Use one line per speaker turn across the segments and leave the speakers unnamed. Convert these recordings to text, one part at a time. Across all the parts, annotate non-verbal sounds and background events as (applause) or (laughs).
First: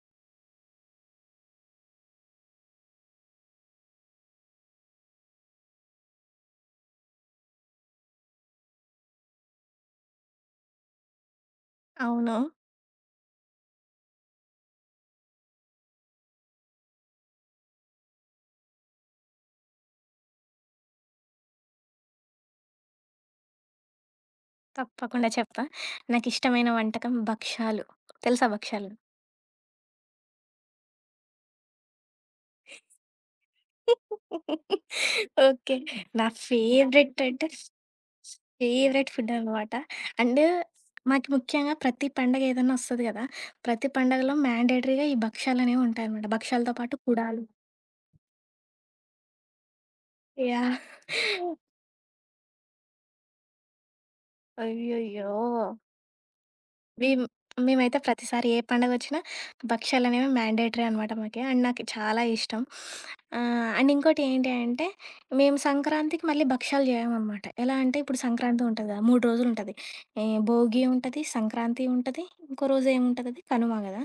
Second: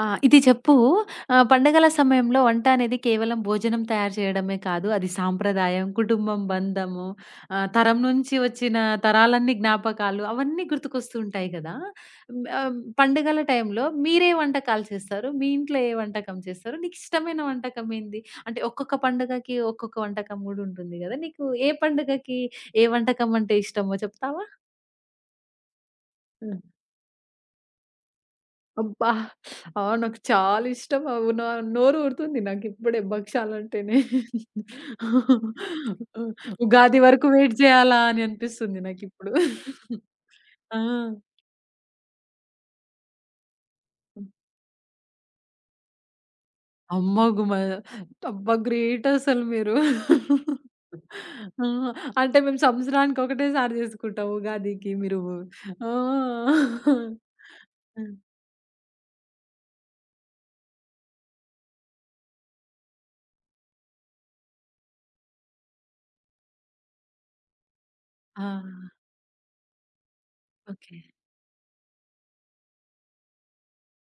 ఆ! ఇది చెప్పు. పండగల సమయంలో వంట అనేది కేవలం భోజనం తయారు చేయడమే కాదు. అది సాంప్రదాయం, కుటుంబం బంధము, తరం నుంచి వచ్చిన తరాలన్నీ జ్ఞాపకాలు అవన్నీ గుర్తుకొస్తూ ఉంటాయి కదా!
అవును.
హ్మ్, ఆహ్, పండుగల టైంలో మీరే వంటకాలు చేస్తారు? మీ ఇంట్లో ఏ వంటకం చేస్తారు? నీకిష్టమైన వంటకం ఏంది? అంటే ఒక్కొక్క పండుగకి ఒక్కొక్క వంటకం గూడా ఉంటుంది గదా! నీకు ఏ పండుగకి ఏ వంటకం అంటే ఇష్టమో చెప్తావా?
తప్పకుండా చెప్తా. నాకిష్టమైన వంటకం భక్షాలు. తెలుసా భక్షాలు?
అబ్బా! ఆ! నాకు చాలా ఇష్టం. అవి నా నోరు ఊరుతుంది నాకిప్పుడే భక్షాలంటేనే.
ఓకే. నా
హ్మ్. ఉగాది
ఫేవరెట్
వరకు
అంటే
వెయిట్ జేయాలా అని అనిపిస్తుంది
ఫేవరెట్ ఫుడ్
నాకిప్పుడు.
అనమాట. అండ్
ఆ!
మాకు ముఖ్యంగా ప్రతి పండగ ఏదన్నా ఒస్తది గదా! ప్రతి పండగలో మ్యాండేటరీగా ఈ భక్షాలనేవి ఉంటాయనమాట. భక్షాలతో పాటు
అమ్మ
కుడాలు.
గుమ అబ్బా! గ్రేట్ అసలు మీరు.
యాహ్!
ఆ! అంటే మేము సంవత్సరానికి ఒకటేసారి జేసుకుంటాం ఉగాదికి మీరు.
అయ్యయ్యో!
ఆ!
మేం మేమైతే
ఆ!
ప్రతిసారి ఏ పండగొచ్చినా భక్షాలనేవి మ్యాండేటరీ అనమాట మాకి. అండ్ నాకు చాలా ఇష్టం. అండ్ ఇంకోటి ఏంటి అంటే, మేము సంక్రాంతికి మళ్ళీ భక్షాలు జేయమనమాట. ఎలా అంటే ఇప్పుడు
ఆ!
సంక్రాంతి ఉంటది గదా! 3 రోజులుంటది. ఈ భోగి
ఓకే.
ఉంటది, సంక్రాంతి ఉంటది, ఇంకో రోజేముంటదది కనుమ గదా!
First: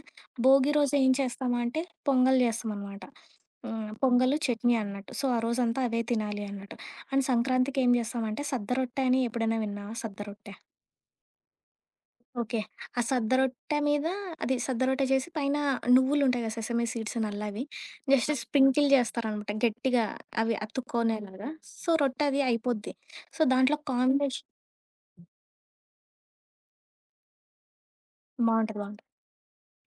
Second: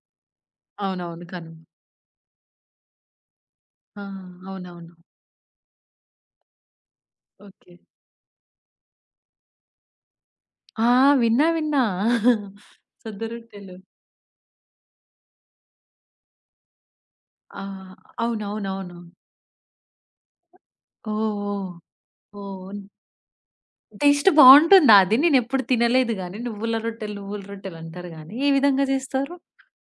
భోగి రోజు ఏం
అవునవును. కనుమ.
చేస్తాము అంటే, పొంగల్ జేస్తామనమాట. హ్మ్.
ఆ!
పొంగలు, చట్నీ
అవునవును.
అన్నట్టు. సో, ఆ రోజంతా అవే తినాలి అన్నట్టు. And
okay.
సంక్రాంతికి ఏం జేస్తామంటే, సద్దరొట్టె అని ఎప్పుడైనా విన్నావా సద్దరొట్టె?
ఆ! విన్నా, విన్నా.
ఓకే. ఆ
సద్ద
సద్ద
రొట్టెలు.
రొట్టె మీద అది సద్ద రొట్టె చేసి పైన నువ్వులుంటాయి కదా! సెసమీ సీడ్స్ నల్లవి.
ఆ!
జస్ట్ అవును. స్ప్రింకిల్
అవునవునవును.
చేస్తారనమాట గట్టిగా అవి
ఓహ్!
అతుక్కునేలాగా.
ఓహ్!
సో, రొట్టె అది
ఓహ్!
అయిపోద్ది. సో, దాంట్లో
టేస్ట్
కాంబినేషన్
బావుంటుందా అది? నేనెప్పుడు తినలేదు గానీ నువ్వుల రొట్టెలు, నువ్వుల రొట్టెలు అంటారు గానీ, ఏ
బావుంటది.
విధంగా
బావుంటది.
చేస్తారు?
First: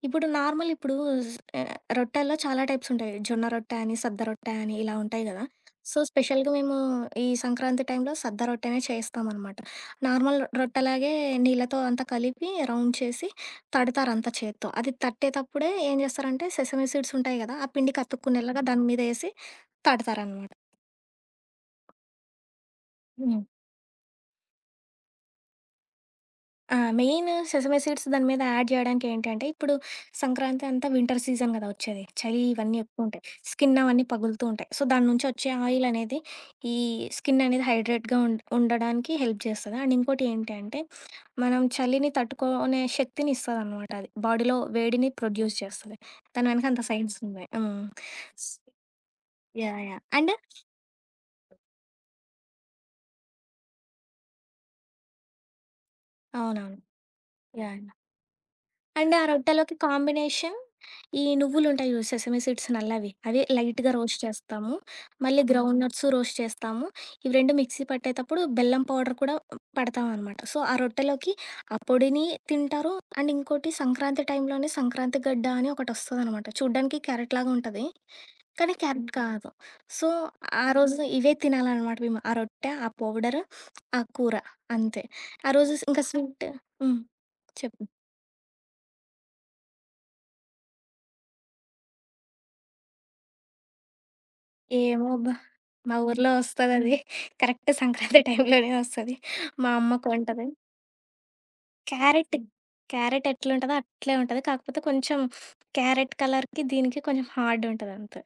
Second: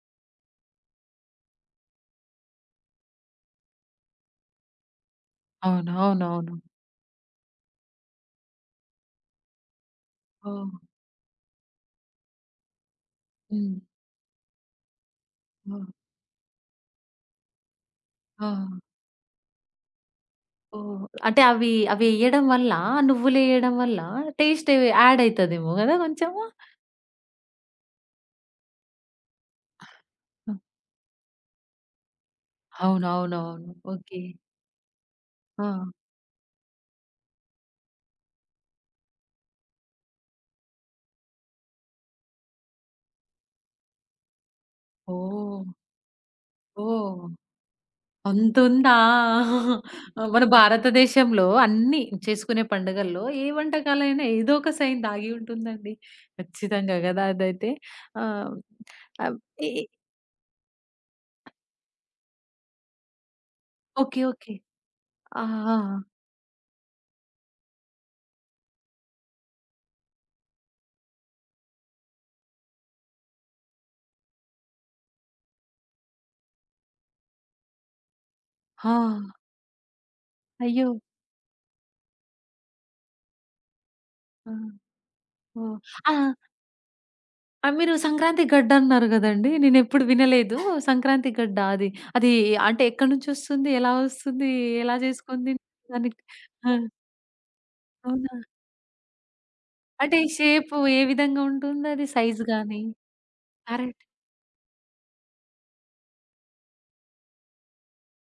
ఇప్పుడు నార్మల్ ఇప్పుడు స్ ఆహ్, రొట్టెల్లో చాలా టైప్స్ ఉంటాయి. జొన్న రొట్టె అని, సద్ద రొట్టె అని ఇలా ఉంటాయి గదా! సో, స్పెషల్‌గా
అవునవునవును.
మేము ఈ సంక్రాంతి టైంలో సద్ద రొట్టెనే చేస్తామనమాట. నార్మల్
ఓహ్!
రొట్టెలాగే నీళ్ళతో అంతా కలిపి రౌండ్ చేసి
హ్మ్.
తడతారంతా చేత్తో. అది తట్టేతప్పుడే
ఓహ్!
ఏం జేస్తారంటే సెసమి సీడ్స్ ఉంటాయి గదా! ఆ పిండి
ఆ!
కతుక్కునేలాగా దాని మీద ఏసి తడతారనమాట.
ఓహ్! అంటే అవి అవి ఎయ్యడం వల్ల, నువ్వులెయ్యడం వల్ల టేస్ట్ యాడ్ అయితదేమో గదా! కొంచెము.
ఆ! మెయిన్ సెసమే సీడ్స్ దాని మీద యాడ్ జేయడానికి ఏంటంటే, ఇప్పుడు సంక్రాంతి అంతా వింటర్ సీజన్ గదా! వచ్చేది. చలి ఇవన్నీ ఎక్కువుంటాయి.
అవునవునవును.
స్కిన్ అవన్నీ
ఓకే.
పగులుతూ ఉంటాయి. సో, దాని నుంచి వచ్చే
ఆ!
ఆయిల్ అనేది, ఈ స్కిన్ అనేది హైడ్రేట్‌గా ఉండడానికి హెల్ప్ జేస్తది. అండ్ ఇంకోటి ఏంటి అంటే, మనం చలిని తట్టుకోనే శక్తిని ఇస్తదనమాట అది. బాడీలో వేడిని ప్రొడ్యూస్
ఓహ్!
చేస్తది. దాని వెనక అంత సైన్స్
ఓహ్!
ఉన్నాయి. హ్మ్. స్
అంతుందా?
యాహ్! యాహ్! అండ్
మన భారతదేశంలో అన్నీ చేసుకునే పండుగల్లో ఏ వంటకాలైనా ఏదో ఒక సైన్ దాగి ఉంటుందండి.
అవునవును.
ఖచ్చితంగా గదా! అదైతే.
యాహ్!
ఆహ్,
అండ్ ఆ
ఆహ్, ఎ
రొట్టెలోకి
ఎ
కాంబినేషన్ ఈ నువ్వులుంటాయి చూడు సెసమి సీడ్స్ నల్లవి అవి లైట్‌గా రోస్ట్
ఓకే. ఓకే.
చేస్తాము. మళ్ళీ
ఆ!
హ్మ్.
ఆ!
గ్రౌండ్ నట్స్ రోస్ట్ చేస్తాము. ఇవి 2 మిక్సీ పట్టేటప్పుడు బెల్లం పౌడర్ కూడా పడతామనమాట. సో, ఆ రొట్టెలోకి ఆ పొడిని తింటారు. అండ్ ఇంకోటి సంక్రాంతి టైంలోనే సంక్రాంతి గడ్డ అని ఒకటొస్తదనమాట. చూడ్డానికి క్యారెట్‌లాగా ఉంటది. కానీ
ఆ!
క్యారెట్ హ్మ్. కాదు. సో, ఆ
అయ్యో!
రోజు ఇవే తినాలనమాట మేము. ఆ రొట్టె, ఆ పౌడర్, ఆ కూర
ఆ!
అంతే. ఆ రోజు
ఓహ్!
ఇంకా
ఆ!
స్వీట్ హ్మ్.
ఆ!
చెప్పు.
మీరు సంక్రాంతి గడ్డన్నారు గదండీ! నేనెప్పుడు వినలేదు. సంక్రాంతి గడ్డ అది. అది అంటే ఎక్కడి నుంచొస్తుంది? ఎలా వస్తుంది? ఎలా
ఏమో అబ్బా!
చేసుకొని
మా
దానికి
ఊర్లో
ఆ!
వస్తదది. కరెక్ట్ సంక్రాంతి
అవునా?
టైంలోనే వస్తది. మా అమ్మకు
అంటే
వంటది.
షేపు ఏ విధంగా ఉంటుందది
క్యారెట్,
సైజ్ గాని?
క్యారెట్ ఎట్లుంటదో
క్యారెట్
అట్లే ఉంటది. కాకపోతే కొంచెం క్యారెట్ కలర్‌కి, దీనికి కొంచెం హార్డ్ ఉంటదంతే.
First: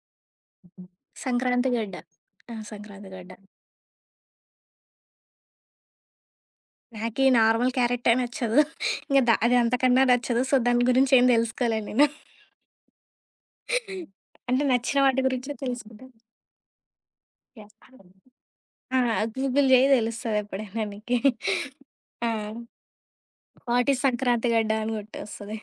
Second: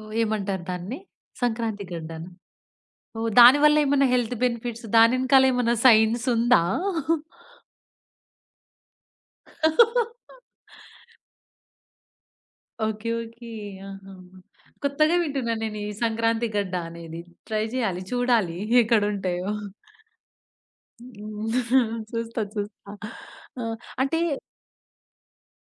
ఓహ్! ఏమంటారు దాన్ని?
సంక్రాంతి
సంక్రాంతి
గడ్డ.
గడ్డనా?
ఆ! సంక్రాంతి
ఓహ్!
గడ్డ.
దానివల్ల ఏమన్నా హెల్త్ బెనిఫిట్స్ దాని ఎనకాల ఏమన్నా సైన్స్ ఉందా?
నాకీ నార్మల్ క్యారెట్టే నచ్చదు. ఇంక అది అంతకన్నా నచ్చదు. సో, దాని గురించి ఏం తెలుసుకోలే నేను.
ఓకే. ఓకే. ఆహా!
అంటే నచ్చిన
కొత్తగా
వాటి గురించే
వింటున్నా నేను ఈ
తెలుసుకుంటా.
సంక్రాంతి గడ్డ అనేది. Try
yeah!
చేయాలి. చూడాలి
ఆ!
ఎక్కడుంటాయో.
గూగుల్ చెయ్యి తెలుస్తది ఎప్పుడైనా నీకి.
హ్మ్.
ఆ!
చూస్తా, చూస్తా. ఆ!
వాట్ ఈజ్
అంటే
సంక్రాంతి గడ్డ అని కొట్టొస్తది.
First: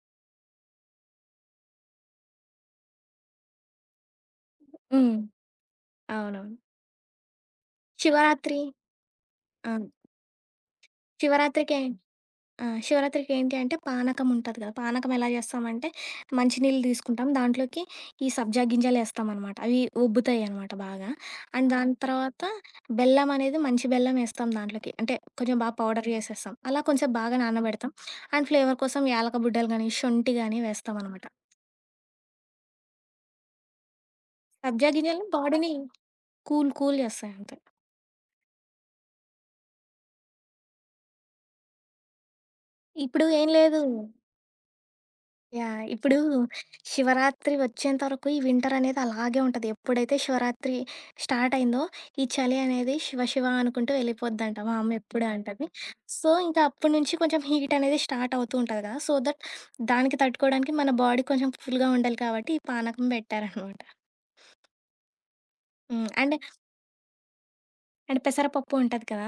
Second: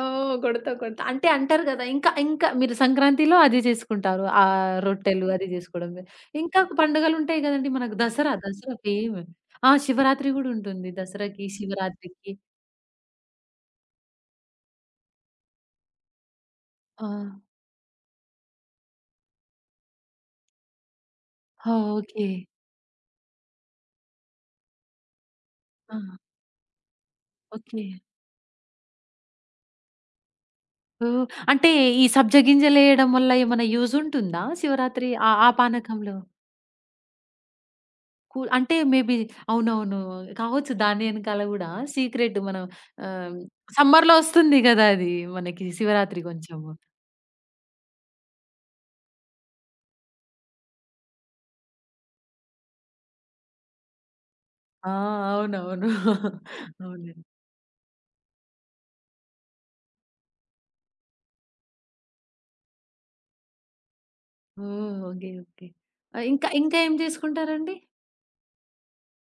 ఓహ్! కొడతా, కొడతా. అంటే అంటారు గదా! ఇంకా, ఇంకా మీరు సంక్రాంతిలో అది చేసుకుంటారు.
హ్మ్.
రొట్టెలు అది జేసుకోవడమే.
అవునవును.
ఇంకా పండుగలుంటాయి గదండీ మనకు దసరా,
శివరాత్రి?
దసరా ఫేమ్. ఆ!
ఆ!
శివరాత్రి గూడా ఉంటుంది. దసరాకి,
శివరాత్రికే
శివరాత్రికి.
ఆ! శివరాత్రికి ఏంటి అంటే పానకం ఉంటది కదా! పానకం ఎలా చేస్తామంటే మంచినీళ్ళు
ఆ!
తీసుకుంటాం. దాంట్లోకి ఈ సబ్జా గింజలేస్తామనమాట. అవి ఉబ్బుతాయనమాట బాగా. అండ్
ఆ!
దాని
ఓకే.
తర్వాత బెల్లం అనేది మంచి బెల్లం ఏస్తాం దాంట్లోకి. అంటే కొంచెం బాగా
ఆ!
పౌడర్ చేసేస్తాం. అలా కొంచెం బాగా
ఓకే.
నానబెడతాం. అండ్ ఫ్లేవర్ కోసం యాలక బుడ్డలు గానీ, శొంఠి గానీ
ఓహ్!
వేస్తామనమాట.
అంటే ఈ సబ్జ గింజలేయడం వల్ల ఏమన్నా యూజ్ ఉంటుందా
సబ్జా
శివరాత్రి
గింజలు
ఆ ఆ
బాడీని
పానకంలో?
కూల్ కూల్ చేస్తాయి అంతే.
అంటే మేబీ అవునవును. కావచ్చు దాని ఎనకాల గూడా సీక్రెట్ మనం
ఇప్పుడు
ఆహ్,
ఏం లేదు
సమ్మర్‌లో ఒస్తుంది గదా! అది మనకి
యాహ్! ఇప్పుడు
శివరాత్రి కొంచెము.
శివరాత్రి వచ్చేంత వరకు ఈ వింటర్ అనేది అలాగే ఉంటది. ఎప్పుడైతే శివరాత్రి స్టార్ట్ అయిందో, ఈ చలి అనేది శివ శివ అనుకుంటూ వెళ్ళిపోద్దంట. మా
ఆ!
అమ్మ ఎప్పుడూ అంటది.
అవునవును.
సో, ఇంకా అప్పటి నుంచి
అవునండి.
కొంచెం హీట్ అనేది స్టార్ట్ అవుతూ ఉంటది కదా! సో దట్ దానికి తట్టుకోవడానికి మన బాడీ కొంచెం కూల్‌గా ఉండాలి కాబట్టి, ఈ పానకం పెట్టారనమాట.
ఓహ్! ఓకే. ఓకే.
హ్మ్.
ఆహ్,
అండ్
ఇంకా ఇంకా ఏం చేసుకుంటారండి?
అండ్ పెసరపప్పు ఉంటది కదా!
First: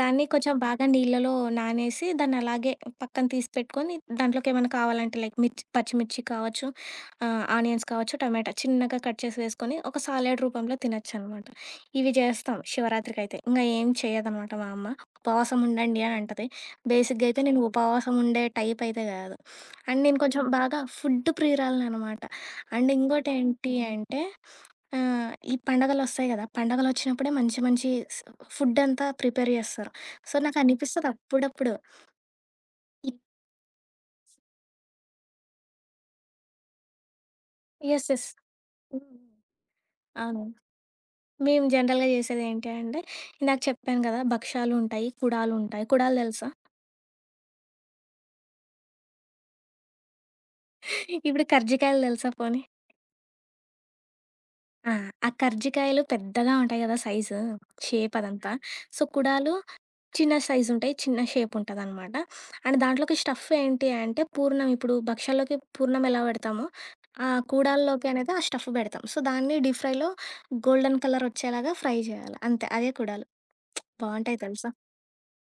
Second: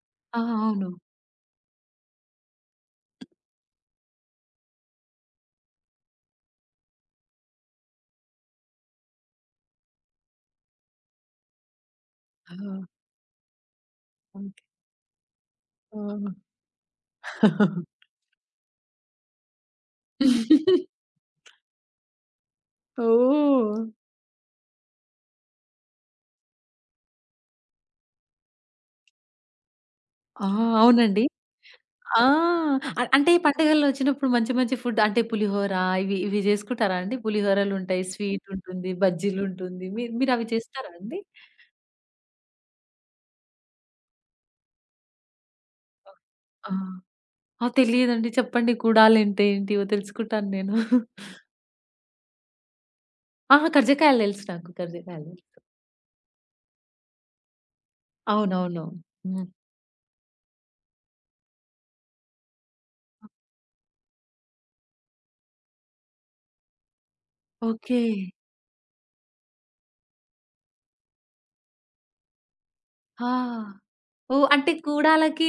దాన్ని
ఆ!
కొంచెం బాగా
అవును.
నీళ్ళలో నానేసి దాన్ని అలాగే పక్కన తీసి పెట్టుకొని, దాంట్లోకి ఏమైనా కావాలంటే లైక్ పచ్చిమిర్చి కావచ్చు, ఆనియన్స్ కావచ్చు, టమాటా చిన్నగా కట్ చేసి వేసుకొని ఒక సాలెడ్ రూపంలో తినొచ్చనమాట. ఇవి
ఆ!
చేస్తాం శివరాత్రికైతే. ఇంగ ఏం
ఓకే.
చేయదనమాట మా అమ్మ. ఉపవాసం ఉండండి అని
ఓహ్!
అంటది. బేసిక్‌గా అయితే నేను ఉపవాసం ఉండే టైప్ అయితే కాదు. అండ్ నేను కొంచెం బాగా ఫుడ్ ప్రియురాలిననమాట. అండ్ ఇంకోటేంటి
ఓహ్!
అంటే ఆ! ఈ పండగలొస్తాయి గదా! పండగలొచ్చినప్పుడే మంచి మంచి స్ ఫుడ్ అంతా ప్రిపేర్ జేస్తారు. సో,
ఆ!
నాకనిపిస్తది
అవునండి.
అప్పుడప్పుడు
ఆ!
ఇ
అంటే పండగలొచ్చినప్పుడు మంచి మంచి ఫుడ్ అంటే పులిహోర ఇవి ఇవి జేసుకుంటారా అండి? పులిహోరలుంటాయి,
యెస్. యెస్.
స్వీట్ ఉంటుంది,
హ్మ్.
బజ్జీలుంటుంది. మీరు
అవును.
మీరవి చేస్తారా అండి?
మేము జనరల్‌గా జేసేదేంటి అంటే, ఇందాక చెప్పాను గదా! భక్షాలుంటాయి, కుడాలుంటాయి. కుడాలు ఉంటాయి. కుడాలు తెలుసా?
ఆ! ఆ! తెలీదండి. చెప్పండి. కుడాలంటే ఏంటివో తెలుసుకుంటాను నేను.
ఇప్పుడు కర్జికాయలు తెలుసా పోనీ?
ఆహా! కర్జికాయలు తెలుసు నాకు.
ఆ! ఆ
కర్జికాయలు.
కర్జికాయలు పెద్దగా ఉంటాయి గదా! సైజు, షేప్ అదంతా.
అవునవును.
సో,
హ్మ్.
కుడాలు చిన్న సైజుంటాయి. చిన్న షేపుంటదనమాట. అండ్ దాంట్లోకి స్టఫ్ ఏంటి అంటే పూర్ణం ఇప్పుడు భక్షాల్లోకి పూర్ణం ఎలా పెడతామో, ఆ
ఓకే.
కూడాల్లోకి అనేది ఆ స్టఫ్ పెడతాం. సో, దాన్ని డీప్ ఫ్రైలో గోల్డెన్ కలర్ వచ్చేలాగా ఫ్రై జేయాలి. అంతే. అదే కూడాలు.
ఆ!
బావుంటాయి
ఓహ్!
తెలుసా!
అంటే కూడాలకి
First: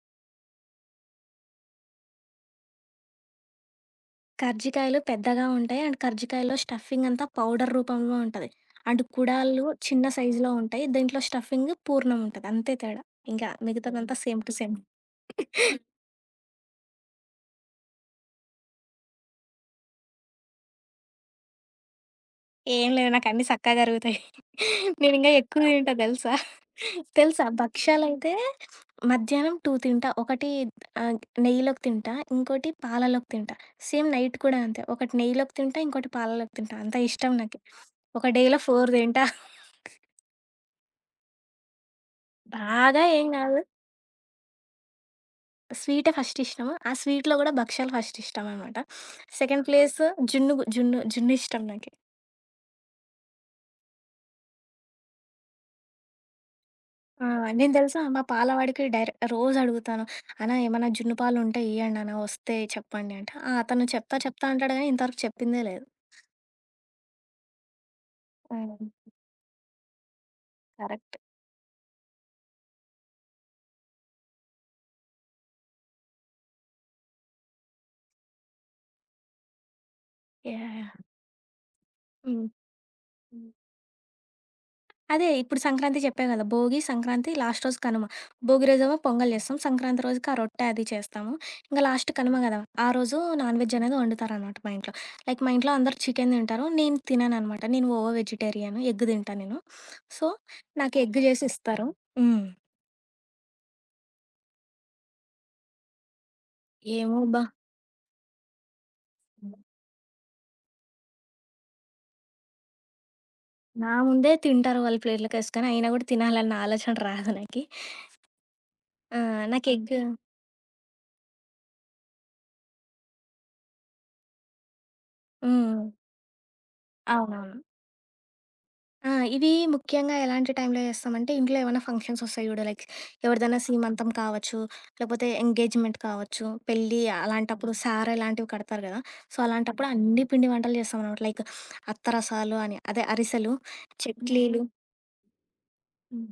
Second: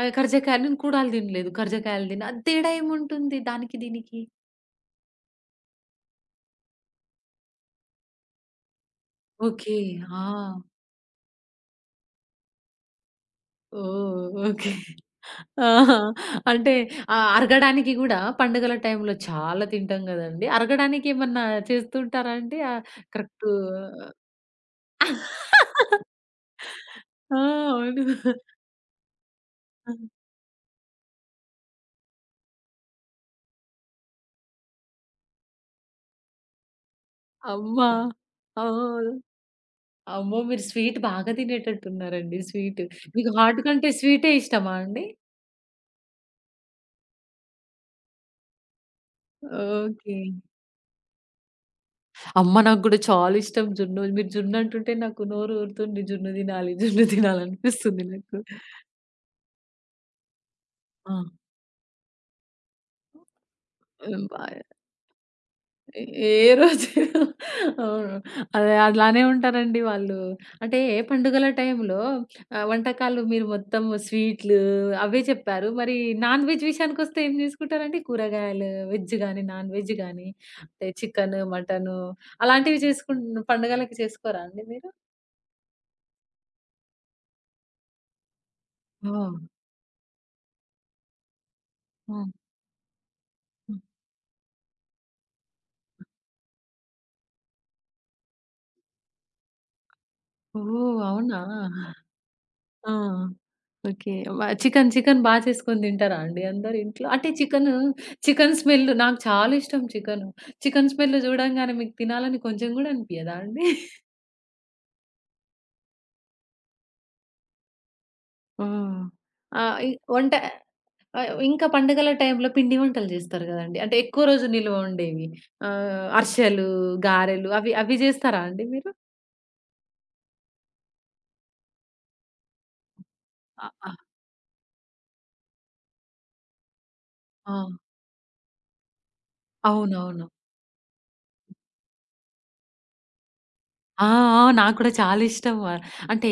కర్జకాయలు నేను కూడాలు తినలేదు. కర్జకాయలు తిన్నా. అది తేడా ఏముంటుంది దానికి దీనికి?
కర్జికాయలు పెద్దగా ఉంటాయి. అండ్ కర్జికాయలో స్టఫింగ్ అంతా పౌడర్ రూపంలో ఉంటది. అండ్ కుడాలు
ఓకే.
చిన్న
ఆ!
సైజులో ఉంటాయి. దీంట్లో స్టఫింగ్ పూర్ణం ఉంటది. అంతే తేడా. ఇంకా మిగతాదంతా
ఓహ్!
Same too
okay.
సేమ్.
ఆహా! అంటే అరగడానికి గూడా పండుగల టైంలో చాలా తింటాం గదండీ. అరగడానికి ఏమన్నా చేస్తుంటారా అండి?
ఏం లేదు. నాకన్నీ
కరెక్టు
సక్కగా జరుగుతాయి. నేనింగా ఎక్కువ తింటా తెలుసా?
ఆ!
తెలుసా?
అవును.
భక్షాలైతే మధ్యాహ్నం 2 తింటా. ఒకటి ఆహ్, నెయ్యిలోకి తింటా. ఇంకోటి పాలలోకి తింటా. సేమ్ నైట్ కూడా అంతే. ఒకటి నెయ్యిలోకి తింటా. ఇంకోటి పాలలోకి తింటా. అంత ఇష్టం నాకు.
అమ్మా!
ఒక డేలో 4
అవును.
తింటా.
అమ్మో! మీరు స్వీట్ బాగా తినేటట్టున్నారండి. స్వీట్.
బాగా ఏం
మీకు
కాదు.
హాట్ కంటే స్వీటే ఇష్టమా అండి?
స్వీటే ఫస్ట్ ఇష్టము. ఆ స్వీట్‌లో కూడా భక్షాలు ఫస్ట్ ఇష్టమనమాట. Second place
okay.
జున్ను జున్ను జున్ను ఇష్టం నాకి.
అమ్మ! నాకు గూడా చాలా ఇష్టం జున్ను. మీరు జున్ను అంటుంటే నాకు నోరు ఊరుతుంది. జున్ను తినాలి, జున్ను
ఆ! నేను తెలుసా
తినాలనిపిస్తుంది
మా
నాకు.
పాలవాడికి డైరె రోజు అడుగుతాను. అన్నా ఏమన్నా
ఆ!
జున్ను పాలు ఉంటే ఇయ్యండి అన్న వస్తే చెప్పండి అంటే, ఆ! అతను చెప్తా
హ్మ్. బా
చెప్తా అంటాడు గానీ ఇంతవరకు చెప్పిందే లేదు.
ఏ ఏ రోజు (laughs) అవును. అదే
హ్మ్.
అలానే ఉంటారండి వాళ్ళు. అంటే ఏ
కరెక్ట్.
పండుగల టైంలో వంటకాలు మీరు మొత్తం స్వీట్లు అవే చెప్పారు. మరి నాన్ వెజ్ విషయానికొస్తే ఏం చేసుకుంటారండి? కూరగాయలు, వెజ్ గాని, నాన్ వెజ్ గాని
యాహ్!
అంటే
యాహ్!
చికెను, మటను
హ్మ్.
అలాంటివి
హ్మ్.
పండుగలకి చేసుకోరా అండి మీరు?
అదే ఇప్పుడు సంక్రాంతి చెప్పా గదా! భోగి, సంక్రాంతి లాస్ట్ రోజు కనుమ. భోగి రోజేమో పొంగల్
ఓహ్!
చేస్తాం. సంక్రాంతి రోజుకి ఆ రొట్టె అది చేస్తాము. ఇంగా లాస్ట్ కనుమ
ఆ!
గదా! ఆ రోజు నాన్ వెజ్
హ్మ్.
అనేది వండుతారనమాట మా ఇంట్లో. లైక్ మా ఇంట్లో అందరూ చికెన్ తింటారు. నేను తినననమాట. నేను ఓవో వెజిటేరియన్. ఎగ్ తింటా నేను. సో, నాకు
ఓహ్!
ఎగ్
అవునా?
చేసి ఇస్తారు. హ్మ్.
ఆ! ఓకే. చికెన్, చికెన్ చేసుకొని తింటారా అండి అందరు ఇంట్లో?
ఏమో
అంటే
అబ్బా!
చికెను, చికెన్ స్మెల్ నాకు చాలా ఇష్టం చికెను. చికెన్ స్మెల్ చూడంగానే మీకు తినాలని కొంచెం కూడా అనిపియదా అండి?
నా ముందే తింటారు వాళ్ళు ప్లేట్‌లోకేసుకొని. అయినా గూడా తినాలన్న ఆలోచన రాదు నాకి.
ఆ!
ఆ! నాకు
ఆహ్, ఇ
ఎగ్
వంట ఆహ్, ఇంకా పండుగల టైంలో పిండి వంటలు చేస్తారు కదండీ. అంటే ఎక్కువ రోజు నిలువ ఉండేవి.
హ్మ్.
అరిసెలు, గారెలు
అవునవును.
అవి అవి చేస్తారా అండి మీరు?
ఆ! ఇవి ముఖ్యంగా ఎలాంటి టైంలో చేస్తామంటే, ఇంట్లో ఏమైనా ఫంక్షన్స్ వస్తాయి చూడు. లైక్ ఎవరిదైనా
అ! ఆ!
సీమంతం కావచ్చు, లేకపోతే ఎంగేజ్‌మెంట్ కావచ్చు, పెళ్లి
ఆ!
అలాంటప్పుడు సారె లాంటివి కడతారు గదా! సో, అలాంటప్పుడు అన్ని
అవునవును.
పిండి వంటలు చేస్తామనమాట. లైక్ అత్తరసాలు అని అదే అరిసెలు,
ఆ! ఆ!
చెక్లీలు.
నాకు కూడా చాలా ఇష్టం. ఆహ్, అంటే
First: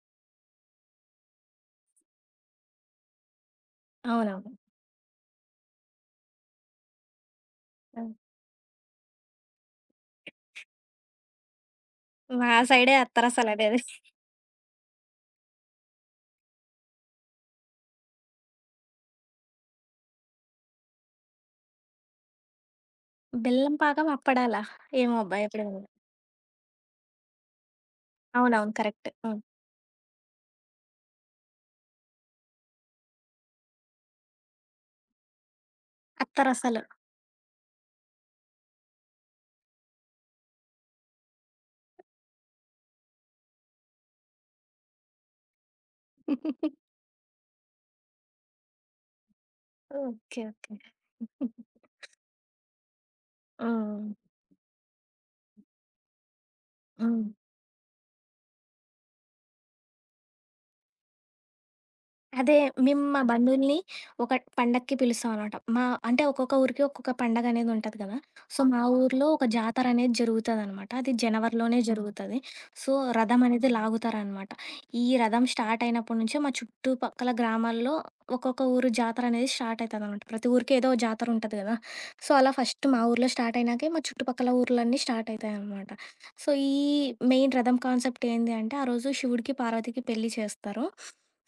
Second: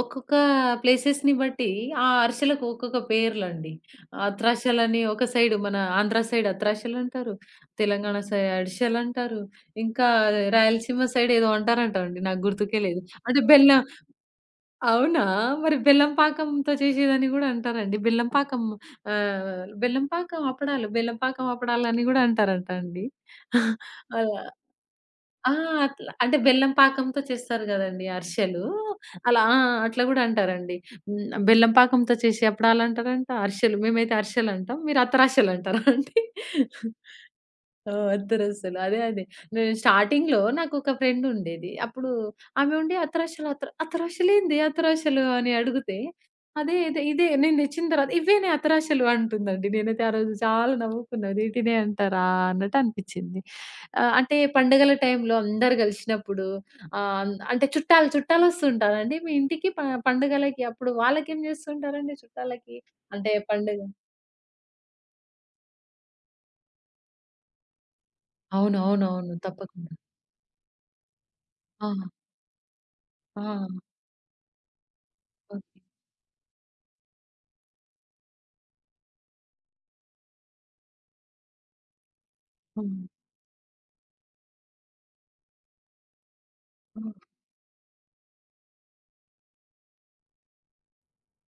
ఒక్కొక్క ప్లేసెస్‌ని బట్టి ఆ అరిసెలకు ఒక్కొక్క పేర్లండి.
అవునవును.
అత్రాశలని ఒక సైడ్ మన ఆంధ్ర సైడ్ అత్రాశలంటారు.
ఆ!
తెలంగాణ సైడ్ అరిసెలంటారు. ఇంకా రాయలసీమ సైడ్ ఏదో అంటారంటండి నాకు
మా
గుర్తుకే
సైడే
లేదు. అంటే
అత్తరసాలనేది.
బెల్లం అవునా! మరి బెల్లం పాకంతో చేసేదని గూడా అంటారండి. బెల్లం పాకం బెల్లం పాకం అప్పడాలు, బెల్లం పాకం అప్పడాలని గూడా అంటారంట అండి.
బెల్లం పాకం,
అలా
అప్పడాలా? ఏమో అబ్బా!
ఆ!
ఎప్పుడు వినలే.
అట్లా అంటే బెల్లం పాకంతో చేస్తారు గదండీ అరిసెలు.
అవునవును. కరెక్ట్. హ్మ్.
అలా ఆ! అట్లా గూడా అంటారండి. హ్మ్. బెల్లం పాకంతో చేసే అప్పడాలంటారంట, అరిసెలు మేమైతే అరిసెలంటాం. మీరు అత్తరసెలంటారా అండి?
అత్తరసలు.
ఓహ్! అద్దరసలు. అదే, అదే. నేను స్టార్టింగ్‌లో నాకొక ఫ్రెండ్ ఉండేది. అప్పుడు ఆమె ఉండి అత్తరసలు అత్తరసలేంది అత్తరసలు అని అడిగితే, అదే
(laughs)
ఇదే ఇదే నేను తెచ్చిన తర్వాత ఇవ్వేనే అత్తరసలు అంటుందండి. నేనైతే ఆ రోజు
ఓకే. ఓకే.
చాలా నవ్వుకున్నా. వీటినే అంటారా అన్నట్టు అనిపించింది.
హ్మ్.
అంటే పండుగల టైంలో అందరూ కలిసినప్పుడు
హ్మ్.
అంటే చుట్టాలు చుట్టాలు వస్తుంటారండి మీ ఇంటికి పండుగలకి. అప్పుడు వాళ్ళకేం చేస్తుంటారండి
అదే
చుట్టాలకి?
మేము మా అదే.
అంటే
బంధువుల్ని
పండుగ
ఒక పండక్కి పిలుస్తాం అనమాట. మా అంటే ఒక్కొక్క ఊరికి ఒక్కొక్క పండగ అనేది ఉంటది కదా! సో, మా అవును. ఊర్లో
అవునవునవును.
ఒక జాతర
తప్పకుండా.
అనేది జరుగుతదనమాట. అది జనవరిలోనే హ్మ్.
ఆ!
జరుగుతది. సో, రథం అనేది
ఆ!
లాగుతారనమాట. ఈ రథం
ఆ!
స్టార్ట్ అయినప్పటి నుంచే మా చుట్టుపక్కల గ్రామాల్లో ఒక్కొక్క ఊరు జాతర అనేది స్టార్ట్ అయితదనమాట. ప్రతి ఊరికి ఏదో జాతర ఉంటది కదా! సో, అలా ఫస్ట్ మా
హ్మ్.
ఊర్లో స్టార్ట్ అయినాకే మా చుట్టుపక్కల ఊర్లన్నీ స్టార్ట్ అయితాయనమాట. సో, ఈ
హ్మ్.
మెయిన్ రథం కాన్సెప్ట్ ఏంది అంటే, ఆ రోజు శివుడికి, పార్వతికి పెళ్లి చేస్తారు.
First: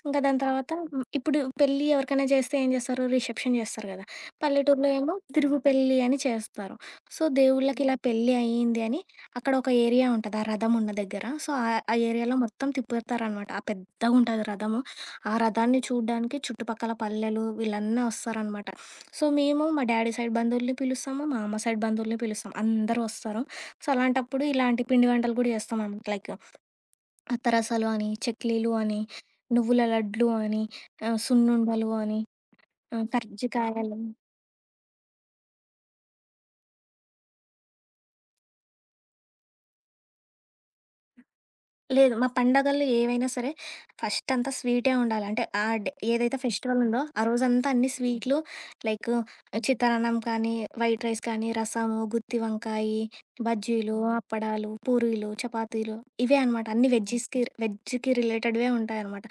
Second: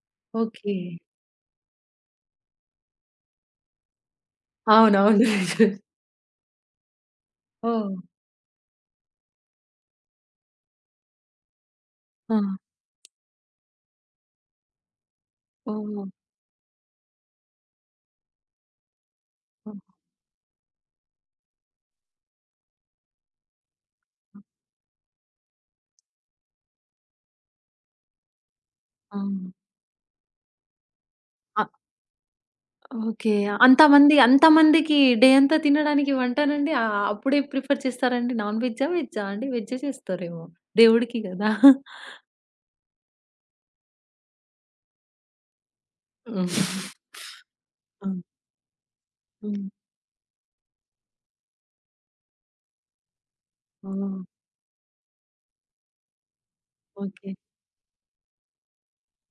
ఇంకా దాని తర్వాత
ఓకే.
హ్మ్, ఇప్పుడు పెళ్లి ఎవరికైనా చేస్తే ఏం చేస్తారు? రిసెప్షన్ చేస్తారు కదా! పల్లెటూరులో ఏమో
అవునవును.
తిరుగు పెళ్లి అని చేస్తారు. సో, దేవుళ్ళకి
ఓహ్!
ఇలా పెళ్లి అయింది అని అక్కడ ఒక ఏరియా ఉంటది. ఆ రథం ఉన్న దగ్గర. సో, ఆ ఆ ఏరియాలో
ఆ!
మొత్తం తిప్పుతారనమాట. ఆ పెద్దగుంటది రథము. ఆ రథాన్ని
ఓహ్!
చూడ్డానికి చుట్టుపక్కల పల్లెలు వీళ్ళన్నీ వస్తారనమాట. సో, మేము
ఓహో!
మా డాడీ సైడ్ బంధువుల్ని పిలుస్తాము. మా అమ్మ సైడ్ బంధువుల్ని పిలుస్తాం. అందరూ వస్తారు. సో, అలాంటప్పుడు ఇలాంటి పిండి వంటలు కూడా చేస్తాం అనమాట. లైక్ అత్తరసాలు అని, చెక్లీలు అని,
అవును.
నువ్వుల లడ్లు అని,
అ
సున్నుండలు అని,
ఓకే.
కర్జికాయలు
అంతమంది అంతమందికి డే అంతా తినడానికి వంటనండి అప్పుడే ప్రిఫర్ చేస్తారండి? నాన్ వెజ్జా? వెజ్జా అండి? వెజ్జే చేస్తారేమో దేవుడికి గదా!
లేదు. మా పండగల్లో ఏవైనా సరే ఫస్ట్ అంతా స్వీటే ఉండాలి. అంటే ఆ డే ఏదైతే
హ్మ్.
ఫెస్టివల్ ఉందో
(laughs)
ఆ రోజంతా అన్ని
ఆ!
స్వీట్లు లైక్
హ్మ్.
చిత్రాన్నం కానీ, వైట్ రైస్ కానీ, రసము, గుత్తి వంకాయి, బజ్జీలు,
ఓహ్!
అప్పడాలు, పూరీలు, చపాతీలు ఇవే అనమాట. అన్ని
ఓకే.
వెజ్జీస్‌కి వెజ్‌కి రిలేటెడ్‌వే ఉంటాయనమాట.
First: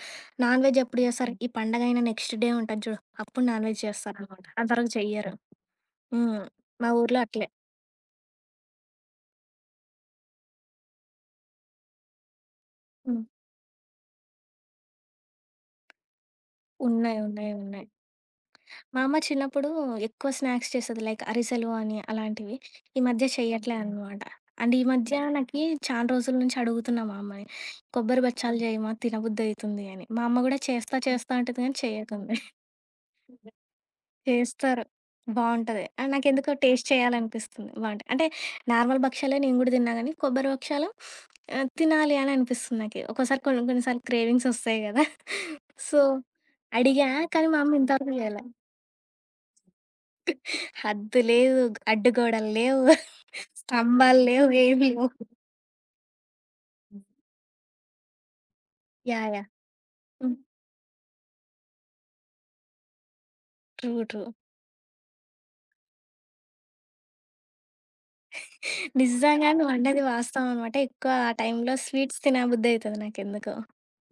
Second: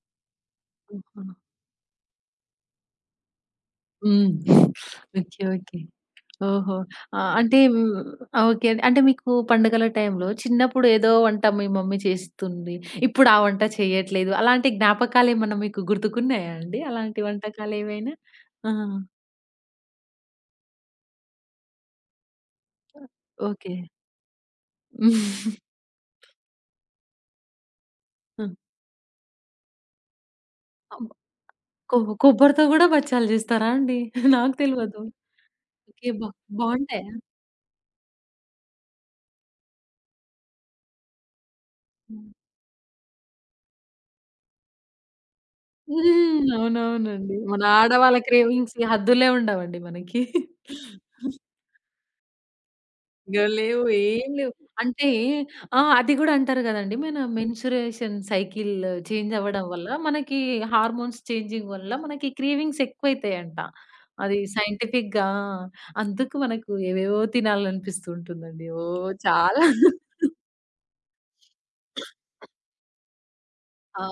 నాన్ వెజ్ ఎప్పుడు
ఆహా!
చేస్తారు? ఈ పండగ అయిన నెక్స్ట్ డే ఉంటది చూడు! అప్పుడు నాన్ వెజ్
హ్మ్.
చేస్తారనమాట. అంతవరకు చెయ్యరు.
ఓకే. ఓకే.
హ్మ్.
ఓహో!
మా
ఆ!
ఊర్లో అట్లే.
అంటే హ్మ్. ఓకే. అంటే మీకు పండుగల టైంలో చిన్నప్పుడు ఏదో వంట మీ మమ్మీ చేస్తుంది.
హ్మ్.
ఇప్పుడు ఆ వంట చేయట్లేదు. అలాంటి జ్ఞాపకాలేమన్నా మీకు గుర్తుకున్నాయా అండి?
ఉన్నాయి.
అలాంటి
ఉన్నాయి. ఉన్నాయి.
వంటకాలేవైనా? ఆ!
మా అమ్మ చిన్నప్పుడు ఎక్కువ స్నాక్స్ చేసేది. లైక్ అరిసెలు అని అలాంటివి. ఈ మధ్య
ఓకే.
చెయ్యట్లే అనమాట. అండ్ ఈ మధ్య నాకి చాలా రోజుల నుంచి అడుగుతున్నా మా అమ్మని. కొబ్బరి
హ్మ్.
బచ్చాలు జెయమా తినబుద్దయితుంది అని. మా అమ్మ గూడా చేస్తా
అబ్
చేస్తా అంటది గానీ
కొ
చెయ్యకుంది.
కొబ్బరితో గూడా బచ్చాలు చేస్తారా అండి? నాకు
చేస్తారు.
తెలవదు.
బావుంటది.
ఓకే.
నాకెందుకో టేస్ట్
బావుంటాయా?
చేయాలనిపిస్తుంది. బావుంటాయి. అంటే నార్మల్ భక్షాలే నేను గూడా తిన్నా గానీ, కొబ్బరి భక్షాలు తినాలి
హ్మ్.
అని అనిపిస్తుంది నాకి. ఒక్కోసారి కొన్ని కొన్ని సార్లు క్రేవింగ్స్ ఒస్తాయి గదా! సో, అడిగా,
అవునవునండి.
కానీ మా
మన
అమ్మ ఇంతవరకు
ఆడవాళ్ళ
జేయలే.
క్రేవింగ్స్‌కి హద్దులే ఉండవండి మనకి.
హద్దు లేదు, అడ్డుగోడలు లేవు,
ఇంగ లేవు.
స్తంభాలు
ఏం
లేవు,
లేవు.
ఏమి లేవు.
అంటే ఆ! అది గూడా అంటారు గదండీ. మన menstruation cycle
yeah!
Change
yeah!
అవ్వడం వల్ల,
హ్మ్.
మనకి హార్మోన్స్ చేంజింగ్ వల్ల మనకి క్రేవింగ్స్ ఎక్కువైతాయంట.
ట్రూ. ట్రూ.
అది సైంటిఫిక్‌గా అందుకు మనకు ఏవేవో తినాలనిపిస్తూ ఉంటుందండి. ఓహ్!
నిజంగా
చాలా.
నువ్వన్నది వాస్తవం అనమాట. ఎక్కువ ఆ టైంలో స్వీట్స్ తినబుద్దయితది నాకెందుకో.
ఆ!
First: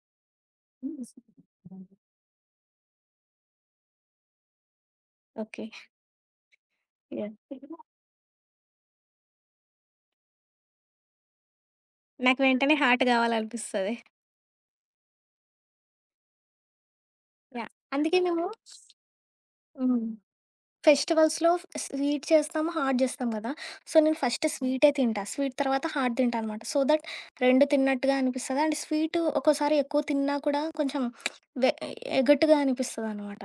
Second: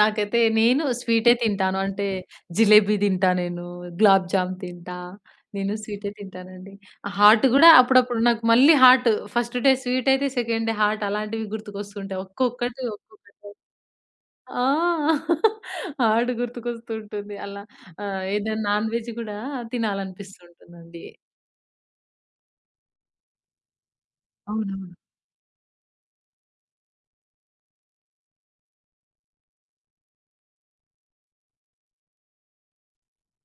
నాకైతే నేను స్వీటే తింటాను. అంటే జిలేబీ తింటా నేను, గులాబ్ జామ్ తింటా.
ఓకే.
నేను స్వీటే తింటానండి.
యాహ్!
హాట్ గూడా అప్పుడప్పుడు నాకు మళ్ళీ హాట్ ఫస్ట్ డే స్వీట్ అయితే సెకండ్ డే హాట్ అలాంటివి గుర్తుకొస్తుంటాయి.
నాకు వెంటనే
ఒక్కొక్కటి
హార్ట్
ఒక్కొక్కటి.
కావాలనిపిస్తది.
ఆ! హాట్ గుర్తుకొస్తూ ఉంటుంది. అలా
యాహ్! అందుకే మేము
ఏదైనా నాన్ వెజ్ గూడా
హ్మ్.
తినాలనిపిస్తుంటుందండి.
ఫెస్టివల్స్‌లో స్వీట్ చేస్తాము, హాట్ చేస్తాం కదా! సో, నేను ఫస్ట్ స్వీటే
అవునవును.
తింటా. స్వీట్ తర్వాత హాట్ తింటా అనమాట. సో దట్ 2 తిన్నట్టుగా అనిపిస్తది. అండ్ స్వీట్ ఒక్కోసారి ఎక్కువ తిన్నా కూడా కొంచెం వె ఎగటుగా అనిపిస్తదనమాట.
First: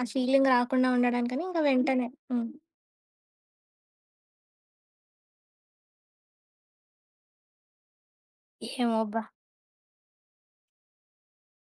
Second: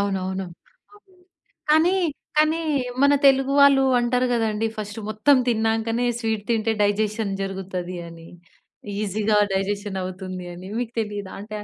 ఆ ఫీలింగ్ రాకుండా
అవును.
ఉండడానికని ఇంక
కానీ,
వెంటనే హ్మ్.
కానీ మన తెలుగు వాళ్ళు అంటారు గదండీ! ఫస్ట్ మొత్తం తిన్నాంకనే స్వీట్ తింటే డైజెషన్ జరుగుతది అని.
ఏమోబ్బా!
ఈజీగా డైజెషన్ అవుతుంది అని. మీకు తెలీదా? అంటే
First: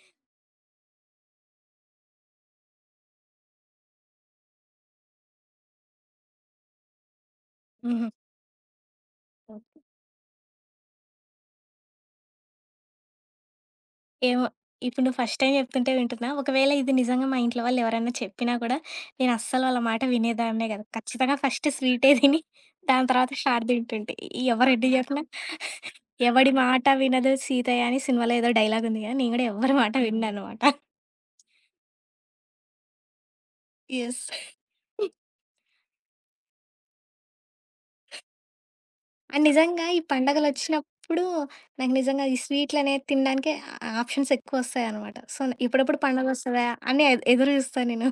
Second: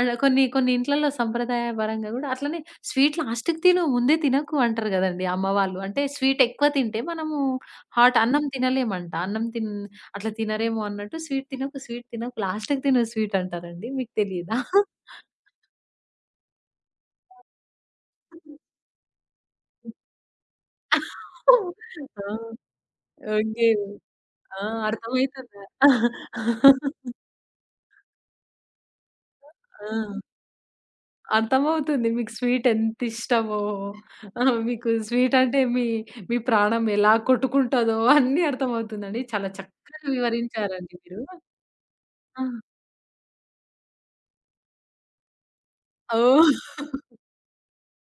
అలా కొన్ని కొన్ని ఇంట్లలో సంప్రదాయపరంగా గూడా అట్లనే స్వీట్ లాస్ట్‌కి తిను ముందే తినకు అంటారు గదండీ అమ్మ వాళ్ళు. అంటే స్వీట్ ఎక్కువ తింటే మనము
హుహు.
హార్ట్ అన్నం తినలేమంట. అన్నం తిన్ అట్లా తినరేమో అన్నట్టు స్వీట్ తినకు, స్వీట్ తినకు లాస్ట్‌కి తిను స్వీట్ అంటారండి. మీకు
ఏమో!
తెలీదా?
ఇప్పుడు నువ్వు ఫస్ట్ టైమ్ చెప్తుంటే వింటున్నా. ఒకవేళ ఇది నిజంగా మా ఇంట్లో వాళ్ళు ఎవరైనా చెప్పినా కూడా, నేను అస్సలు వాళ్ళ మాట వినేదాన్నే కాదు. ఖచ్చితంగా ఫస్ట్
(laughs)
స్వీటే
ఆ!
తిని, దాని తర్వాత చాట్
ఓకే.
తింటుంటి.
ఆ!
ఎవరు ఎన్ని చెప్పినా,
అర్థమైతుందా?
"ఎవడి మాట వినదు సీతయ్య" అని సినిమాలో ఏదో డైలాగ్ ఉంది కదా! నేను కూడా ఎవ్వరి
ఆ!
మాట అవును. వినననమాట.
అర్థమవుతుంది. మీకు స్వీట్ ఎంతిష్టమో,
యెస్.
ఆ! మీకు స్వీట్ అంటే మీ, మీ ప్రాణం ఎలా కొట్టుకుంటదో అన్నీ అర్థమవుతుందండి.
అండ్
చాలా
నిజంగా ఈ
చక్కగా వివరించారండి మీరు.
పండగలొచ్చినప్పుడు, నాకు నిజంగా ఈ
ఆ!
స్వీట్లనేవి తినడానికి ఆప్షన్స్ ఎక్కువొస్తాయనమాట. సో, ఎప్పుడెప్పుడు
ఓహ్!
పండగొస్తదా అని ఎదురు చూస్తా నేను.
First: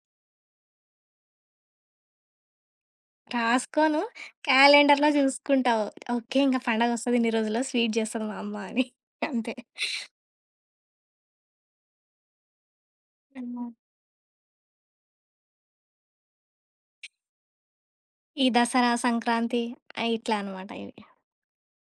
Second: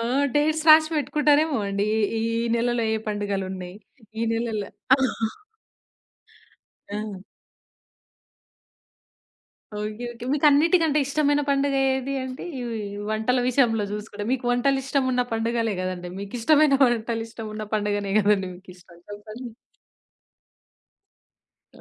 ఆ! డేట్స్ రాసి పెట్టుకుంటారేమో అండి. ఈ ఈ నెలలో ఏ పండుగలున్నయి,
రాసుకోను.
ఈ నెలలో
క్యాలెండర్‌లో జూసుకుంటావు. ఓకే. ఇంక
ఆ!
పండగొస్తది ఇన్ని రోజుల్లో స్వీట్ జేస్తది మా అమ్మ అని. అంతే.
ఓకే. ఓకే. మీకన్నిటికంటే ఇష్టమైన పండుగ ఏది అంటే ఇవి వంటల
హ్మ్.
విషయంలో జూసుకుంటే మీకు వంటలు ఇష్టమున్న పండుగలే గదండీ! మీకిష్టమైన వంటలు ఇష్టమున్న పండుగనే
ఈ
గదండీ
దసరా,
మీకిష్టం చెప్పండి.
సంక్రాంతి ఇట్లా అనమాట ఇవి.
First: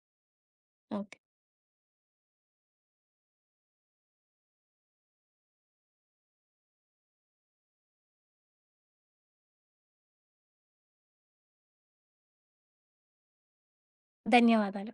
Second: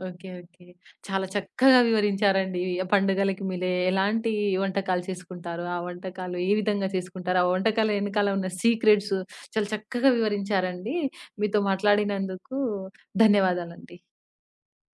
ఓకే. ఓకే.
ఓకే.
చాలా చక్కగా వివరించారండి. ఆ పండుగలకి మీరే ఎలాంటి వంటకాలు చేసుకుంటారు? ఆ వంటకాలు ఏ విధంగా చేసుకుంటారు? ఆ వంటకాల ఎనకాల ఉన్న సీక్రెట్స్ చాలా చక్కగా వివరించారండి. మీతో మాట్లాడినందుకు ధన్యవాదాలండి.
ధన్యవాదాలు.